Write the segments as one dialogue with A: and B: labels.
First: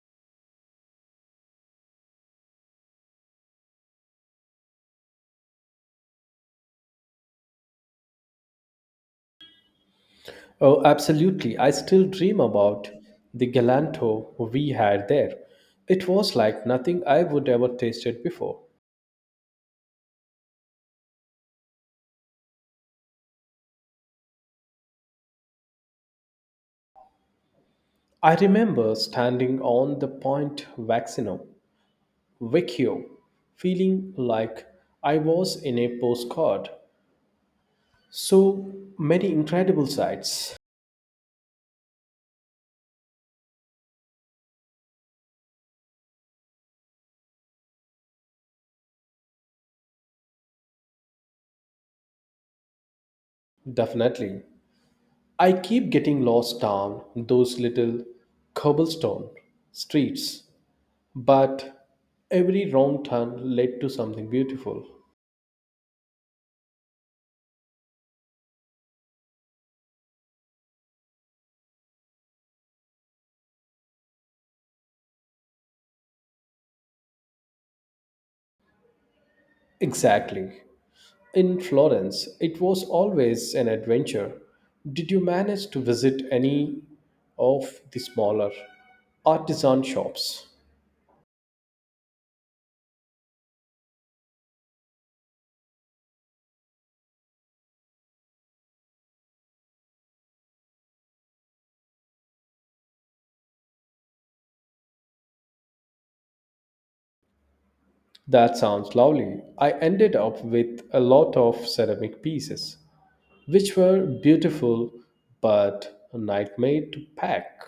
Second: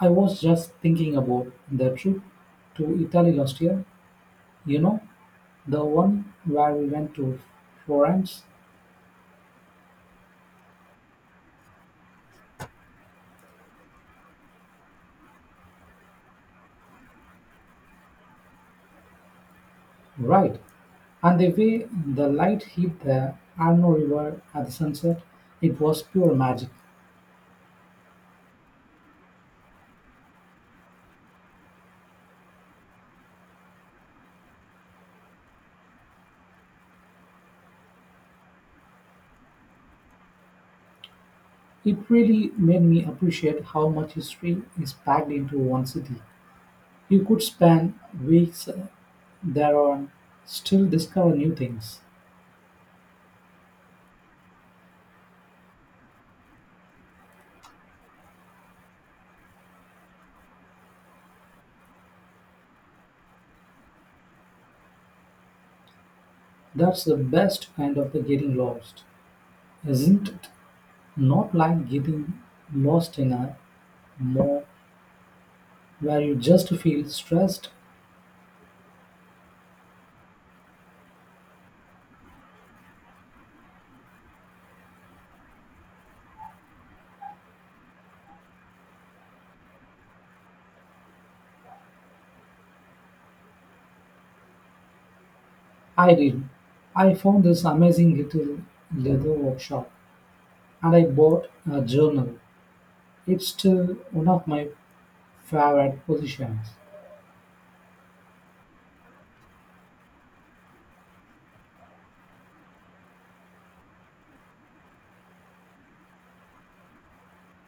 A: I was just thinking about the trip to Italy last year. You know, the one where we went to Florence,
B: Oh, absolutely. I still dream about the galanto we had there. It was like nothing I would ever tasted before.
A: right? And the way the light hit the Arno River at the sunset, it was pure magic.
B: I remember standing on the Vecchio, feeling like I was in a postcard. So many incredible sights.
A: It really made me appreciate how much history is packed into one city. You could spend weeks there and still discover new things.
B: Definitely. I keep getting lost down those little cobblestone streets, but every wrong turn led to something beautiful.
A: That's the best kind of the getting lost, isn't it? Not like getting lost in a mall where you just feel stressed.
B: Exactly. In Florence, it was always an adventure. Did you manage to visit any of the smaller artisan shops?
A: I did. I found this amazing little leather workshop and I bought a journal. It's still one of my favorite positions.
B: That sounds lovely. I ended up with a lot of ceramic pieces, which were beautiful but a nightmare to pack.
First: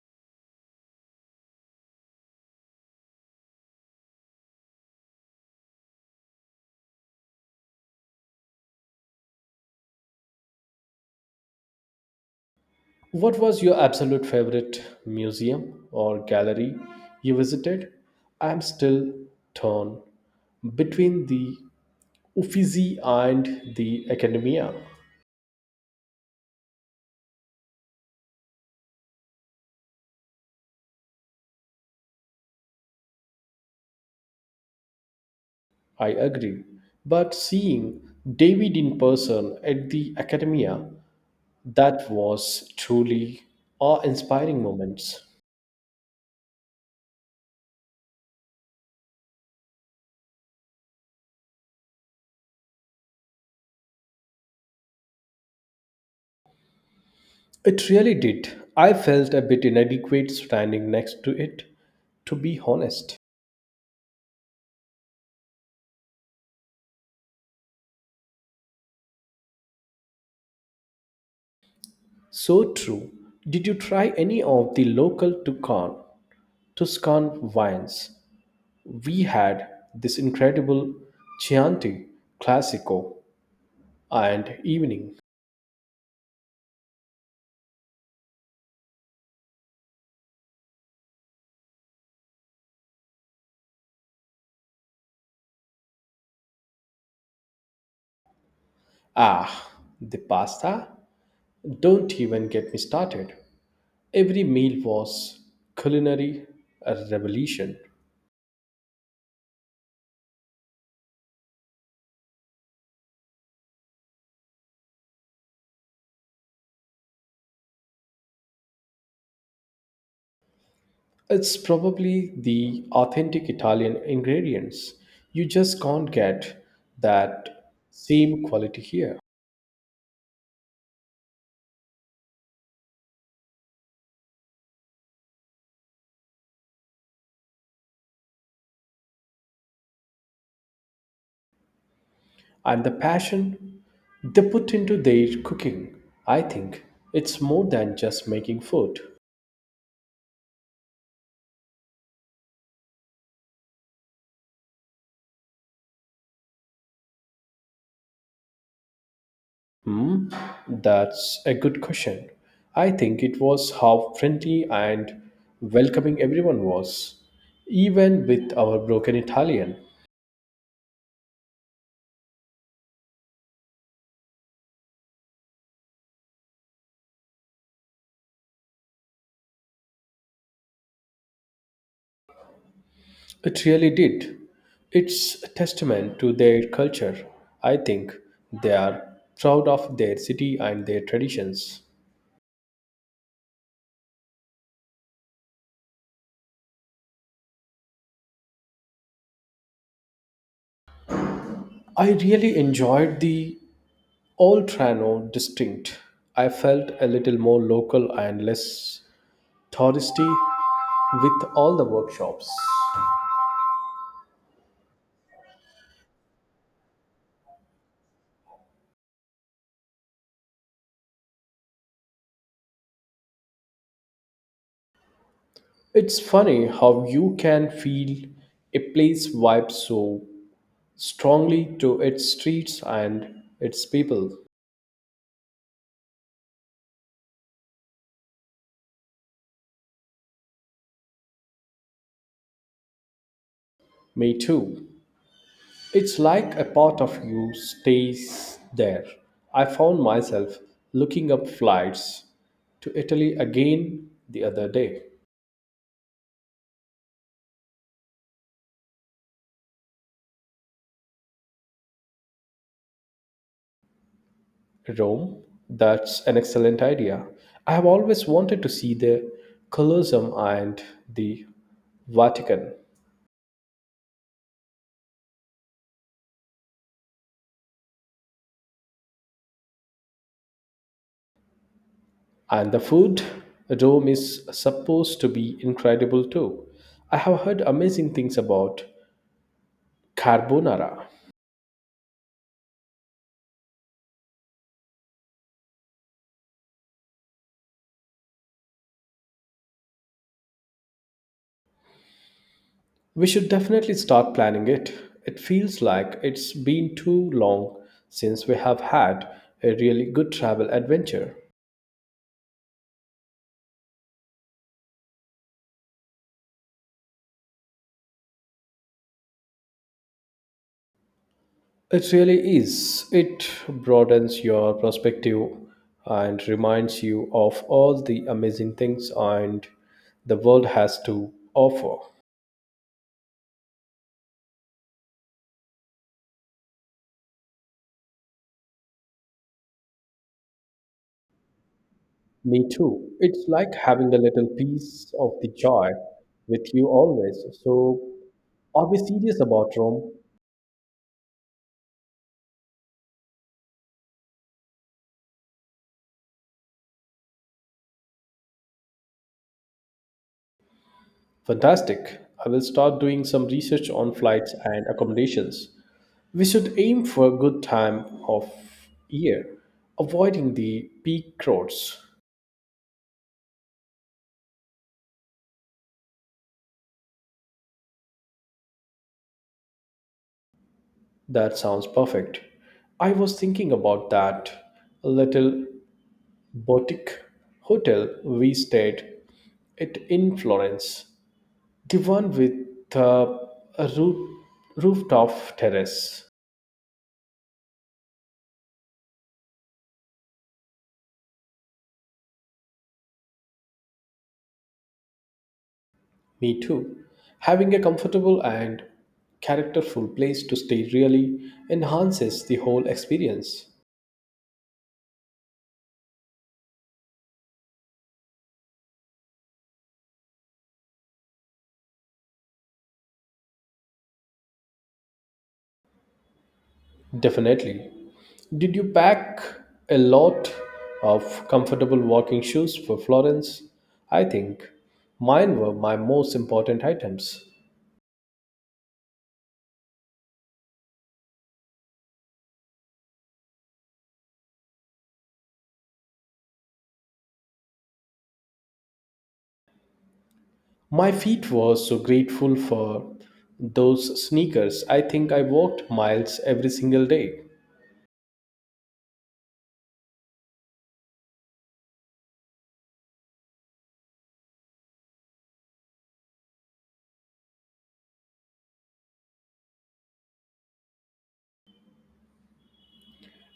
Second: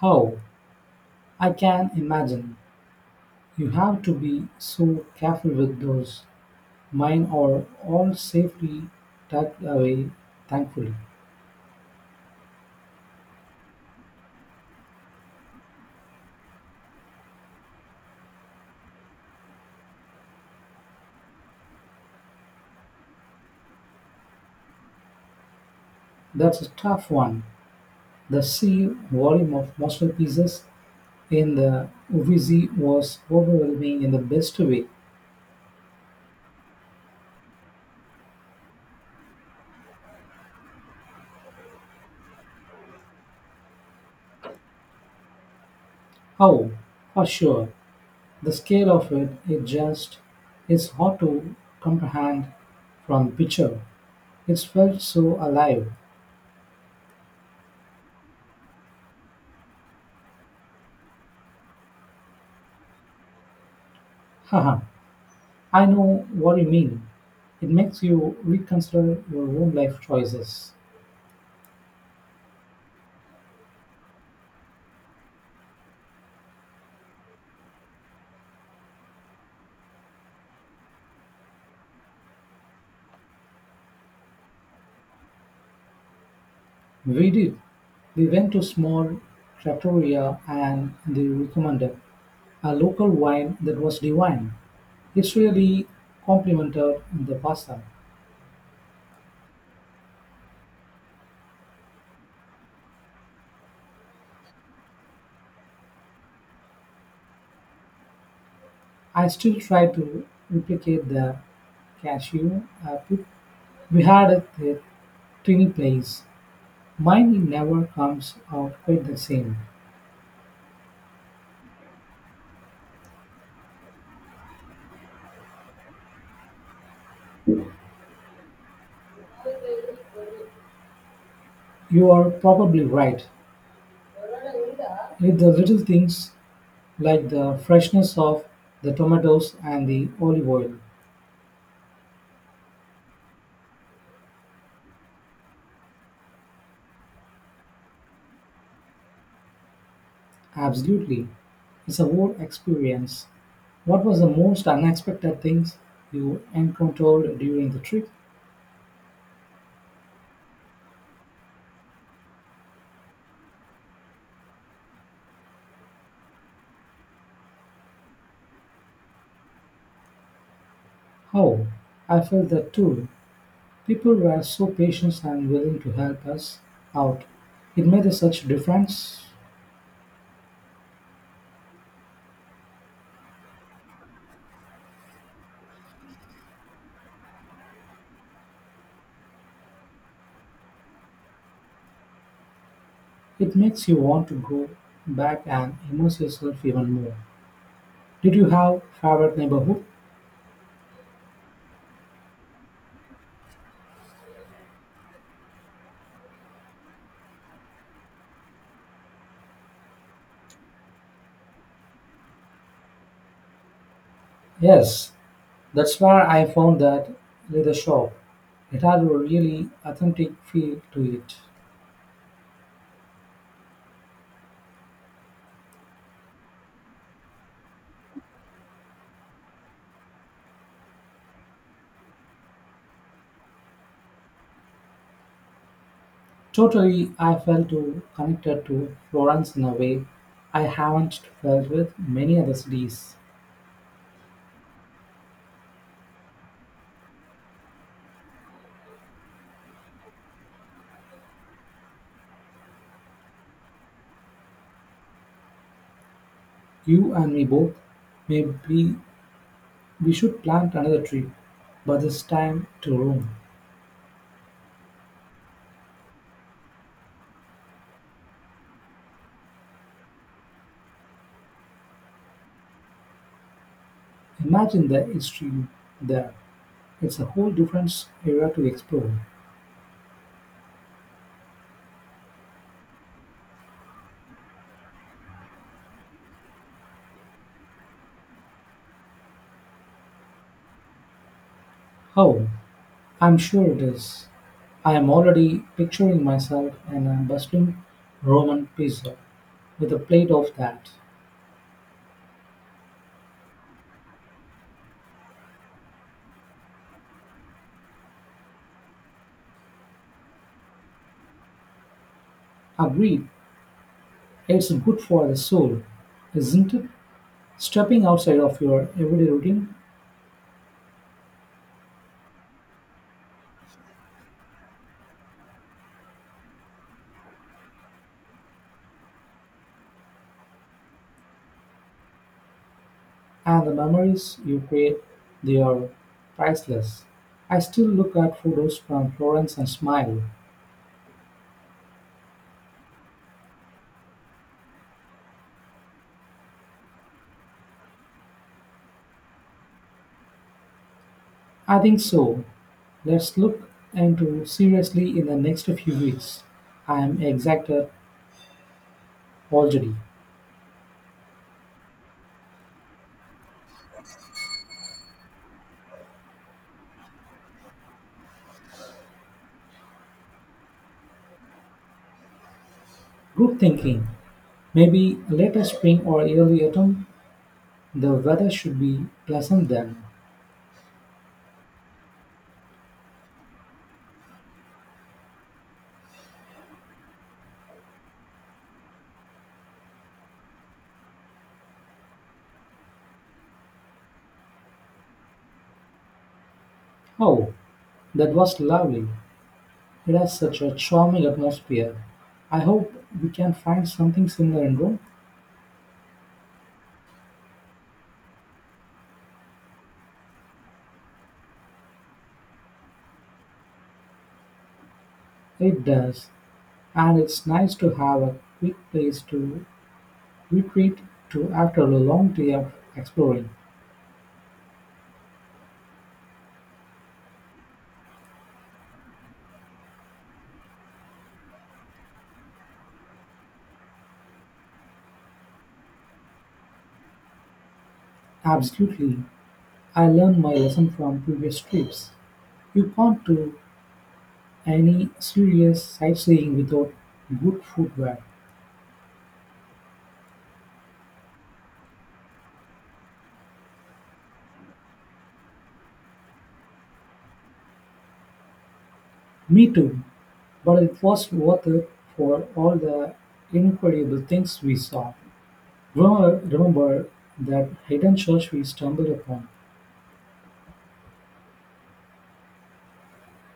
A: How? I can imagine. You have to be so careful with those. Mine are all safely tucked away, thankfully.
B: What was your absolute favorite museum or gallery you visited? I'm still torn between the Uffizi and the Academia.
A: That's a tough one. The sheer volume of masterpieces and the Uffizi was overwhelming in the best way.
B: I agree. But seeing David in person at the Academia, that was truly awe-inspiring moments.
A: How? For sure, the scale of it, it just is hard to comprehend from picture. It felt so alive.
B: It really did. I felt a bit inadequate standing next to it, to be honest.
A: Haha, I know what you mean. It makes you reconsider your own life choices.
B: So true. Did you try any of the local Tuscan wines? We had this incredible Chianti Classico and evening.
A: We did. We went to small trattoria and they recommended a local wine that was divine. It's really complimented the pasta.
B: Ah, the pasta? Don't even get me started. Every meal was culinary a revolution.
A: I still try to replicate the cashew pit we had at the Trini place. Mine never comes out quite the same.
B: It's probably the authentic Italian ingredients. You just can't get that same quality here.
A: You are probably right. It's the little things like the freshness of the tomatoes and the olive oil.
B: And the passion they put into their cooking, I think it's more than just making food.
A: Absolutely. It's a whole experience. What was the most unexpected things you encountered during the trip?
B: Hmm, that's a good question. I think it was how friendly and welcoming everyone was, even with our broken Italian.
A: How? I felt that too. People were so patient and willing to help us out. It made such a difference.
B: It really did. It's a testament to their culture. I think they are proud of their city and their traditions.
A: It makes you want to go back and immerse yourself even more. Did you have favorite neighborhood?
B: I really enjoyed the Oltrano distinct. I felt a little more local and less touristy with all the workshops.
A: Yes, that's where I found that leather shop. It had a really authentic feel to it.
B: It's funny how you can feel a place vibe so strongly to its streets and its people.
A: Totally, I felt too connected to Florence in a way I haven't felt with many other cities.
B: Me too. It's like a part of you stays there. I found myself looking up flights to Italy again the other day.
A: You and me both. Maybe we should plant another tree, but this time to Rome.
B: Rome, that's an excellent idea. I have always wanted to see the Colosseum and the Vatican.
A: Imagine the history there. It's a whole different era to explore.
B: And the food, Rome is supposed to be incredible too. I have heard amazing things about carbonara.
A: Oh, I'm sure it is. I am already picturing myself in a bustling Roman pizza with a plate of that.
B: We should definitely start planning it. It feels like it's been too long since we have had a really good travel adventure.
A: Agreed, it's good for the soul, isn't it? Stepping outside of your everyday routine
B: It really is. It broadens your perspective and reminds you of all the amazing things and the world has to offer.
A: and the memories you create, they are priceless. I still look at photos from Florence and smile.
B: Me too. It's like having a little piece of the joy with you always. So, are we serious about Rome?
A: I think so. Let's look into seriously in the next few weeks. I am excited already.
B: Fantastic. I will start doing some research on flights and accommodations. We should aim for a good time of year, avoiding the peak crowds.
A: Good thinking. Maybe later spring or early autumn. The weather should be pleasant then.
B: That sounds perfect. I was thinking about that little boutique hotel we stayed at in Florence. The one with a roof, rooftop terrace.
A: Oh, that was lovely. It has such a charming atmosphere. I hope we can find something similar in Rome.
B: Me too. Having a comfortable and characterful place to stay really enhances the whole experience.
A: It does, and it's nice to have a quick place to retreat to after a long day of exploring.
B: Definitely. Did you pack a lot of comfortable walking shoes for Florence? I think mine were my most important items.
A: Absolutely. I learned my lesson from previous trips. You can't do any serious sightseeing without good footwear.
B: My feet were so grateful for those sneakers. I think I walked miles every single day.
A: Me too, but it was worth it for all the incredible things we saw. Remember that hidden church we stumbled upon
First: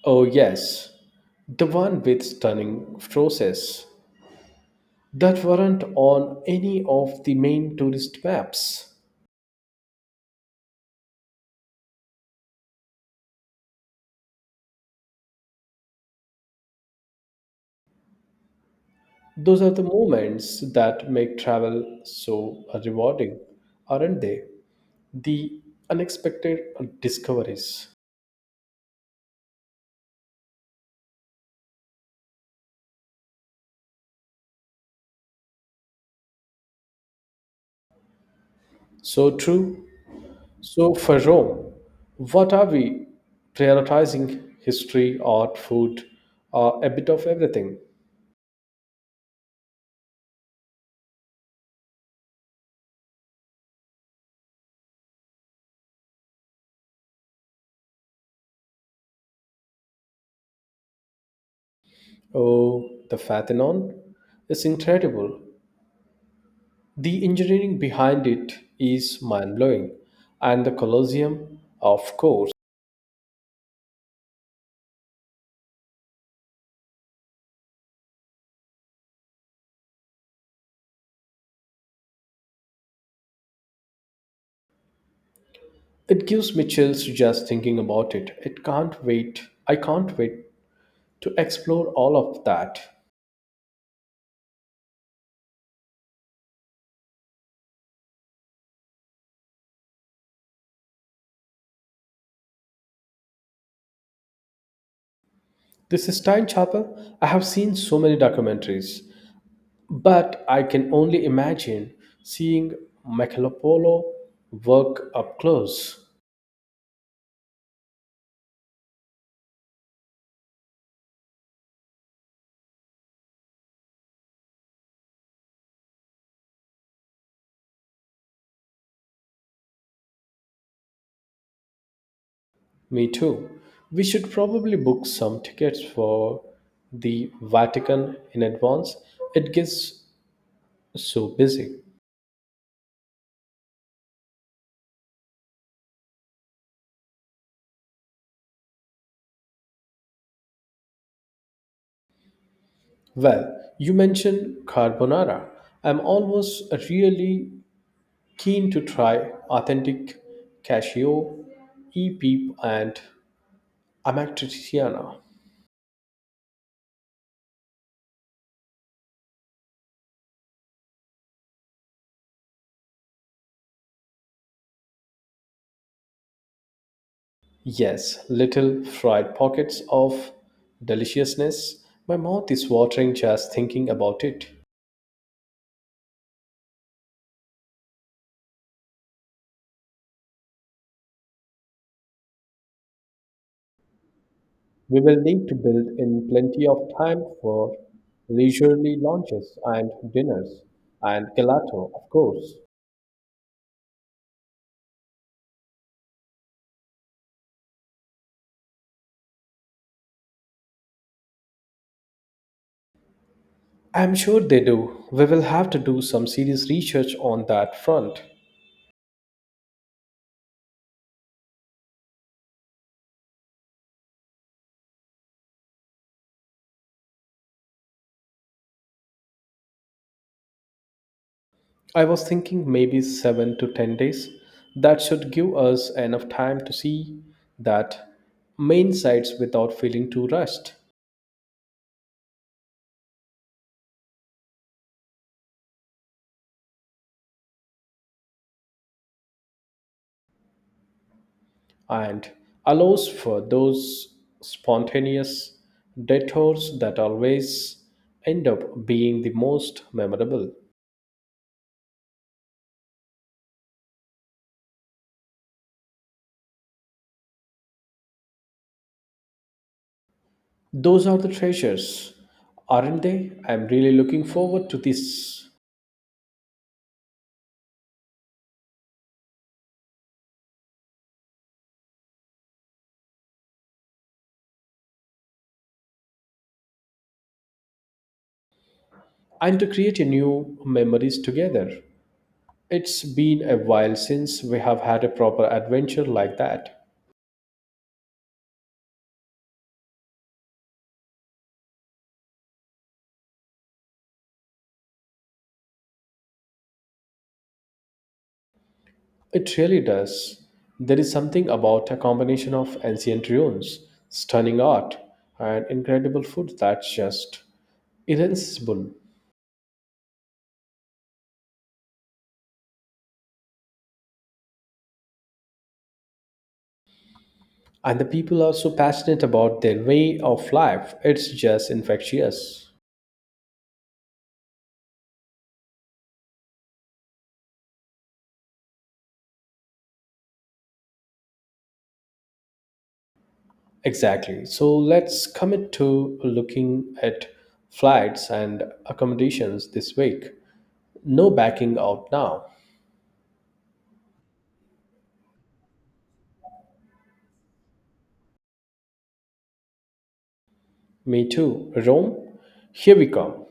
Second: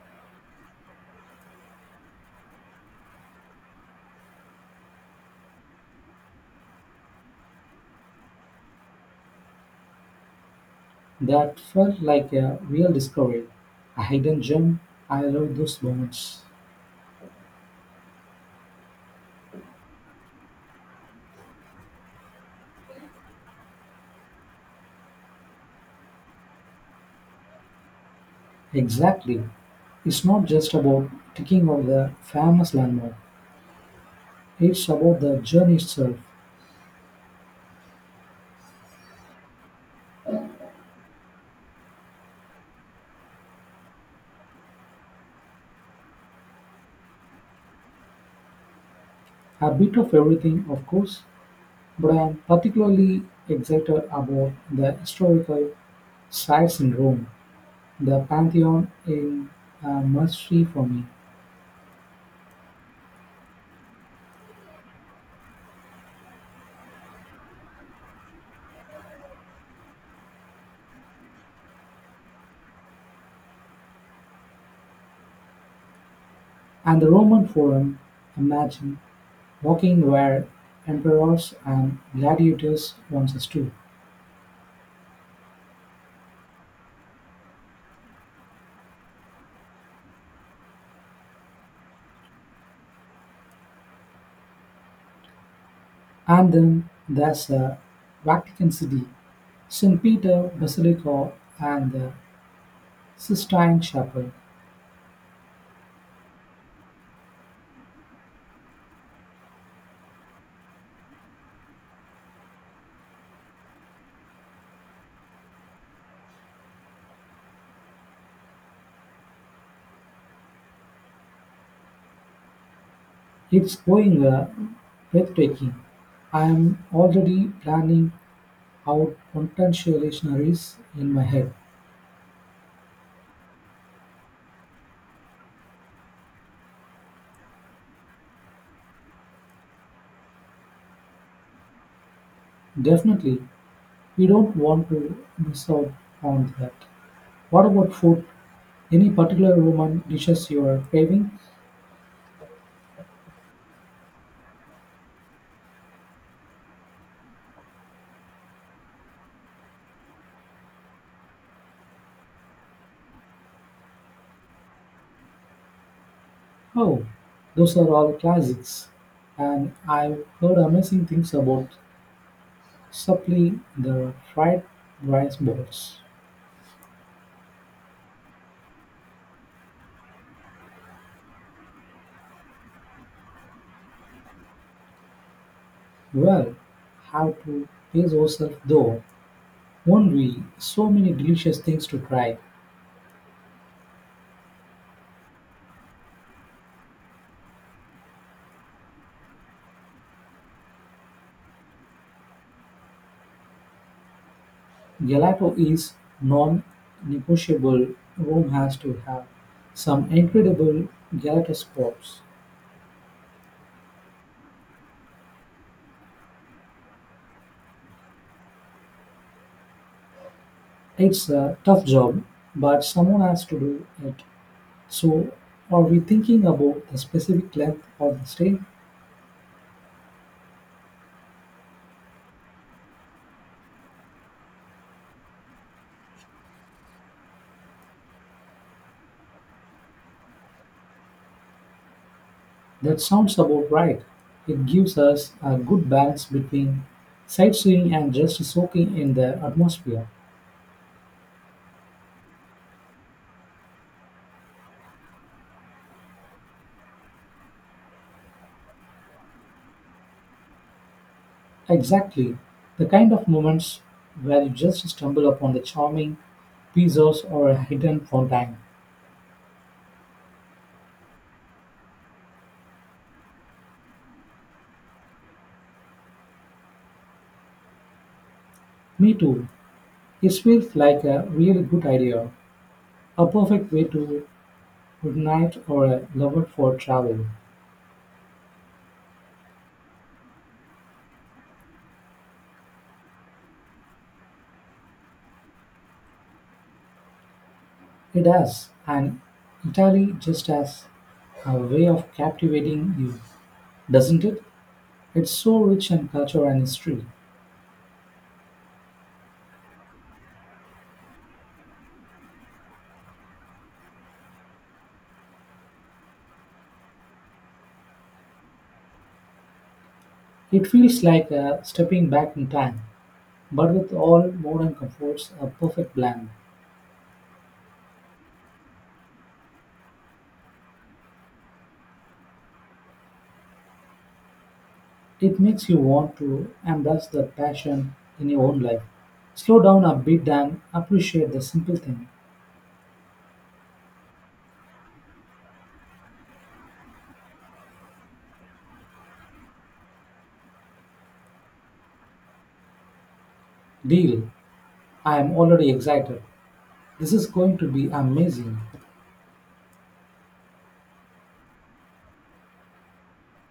B: Oh, yes, the one with stunning forces that weren't on any of the main tourist maps.
A: that felt like a real discovery, a hidden gem. I love those moments.
B: Those are the moments that make travel so rewarding, aren't they? The unexpected discoveries.
A: Exactly. It's not just about ticking off the famous landmark, it's about the journey itself.
B: So true. So, for Rome, what are we prioritizing? History, art, food, or a bit of everything?
A: A bit of everything, of course, but I am particularly excited about the historical sites in Rome, the Pantheon in a mystery for me,
B: Oh, the Parthenon is incredible. The engineering behind it is mind blowing, and the Colosseum, of course.
A: and the Roman Forum. Imagine walking where emperors and gladiators once stood.
B: It gives me chills just thinking about it. It can't wait. I can't wait to explore all of that.
A: And then there's the Vatican City, St. Peter Basilica, and the Sistine Chapel.
B: The Sistine Chapel, I have seen so many documentaries, but I can only imagine seeing Michelangelo work up close.
A: It's going breathtaking. I am already planning out contextualizations in my head.
B: Me too. We should probably book some tickets for the Vatican in advance. It gives so busy.
A: Definitely, we don't want to miss out on that. What about food? Any particular Roman dishes you are craving?
B: Well, you mentioned carbonara. I'm always really keen to try authentic cashew, e peep, and amatriciana.
A: Oh, those are all classics. And I've heard amazing things about supply the fried rice balls.
B: Yes, little fried pockets of deliciousness. My mouth is watering just thinking about it.
A: Well, how to pace ourselves though, won't we? So many delicious things to try.
B: We will need to build in plenty of time for leisurely lunches and dinners, and gelato, of course.
A: Gelato is non-negotiable, Rome has to have some incredible gelato spots.
B: I'm sure they do. We will have to do some serious research on that front.
A: It's a tough job, but someone has to do it. So, are we thinking about the specific length of the stay?
B: I was thinking maybe 7 to 10 days. That should give us enough time to see that main sites without feeling too rushed
A: That sounds about right. It gives us a good balance between sightseeing and just soaking in the atmosphere.
B: and allows for those spontaneous detours that always end up being the most memorable.
A: Exactly. The kind of moments where you just stumble upon the charming pizzas or a hidden fountain.
B: Those are the treasures, aren't they? I'm really looking forward to this
A: Me too. It feels like a really good idea. A perfect way to ignite our love for travel.
B: and to create a new memories together. It's been a while since we have had a proper adventure like that.
A: It does, and Italy just has a way of captivating you, doesn't it? It's so rich in culture and history.
B: It really does. There is something about a combination of ancient ruins, stunning art, and incredible food that's just irresistible.
A: It feels like a stepping back in time, but with all modern comforts, a perfect blend.
B: And the people are so passionate about their way of life, it's just infectious.
A: It makes you want to embrace the passion in your own life. Slow down a bit and appreciate the simple thing.
B: Exactly. So let's commit to looking at flights and accommodations this week. No backing out now.
A: Deal. I am already excited, this is going to be amazing.
B: Me too. Rome, here we come.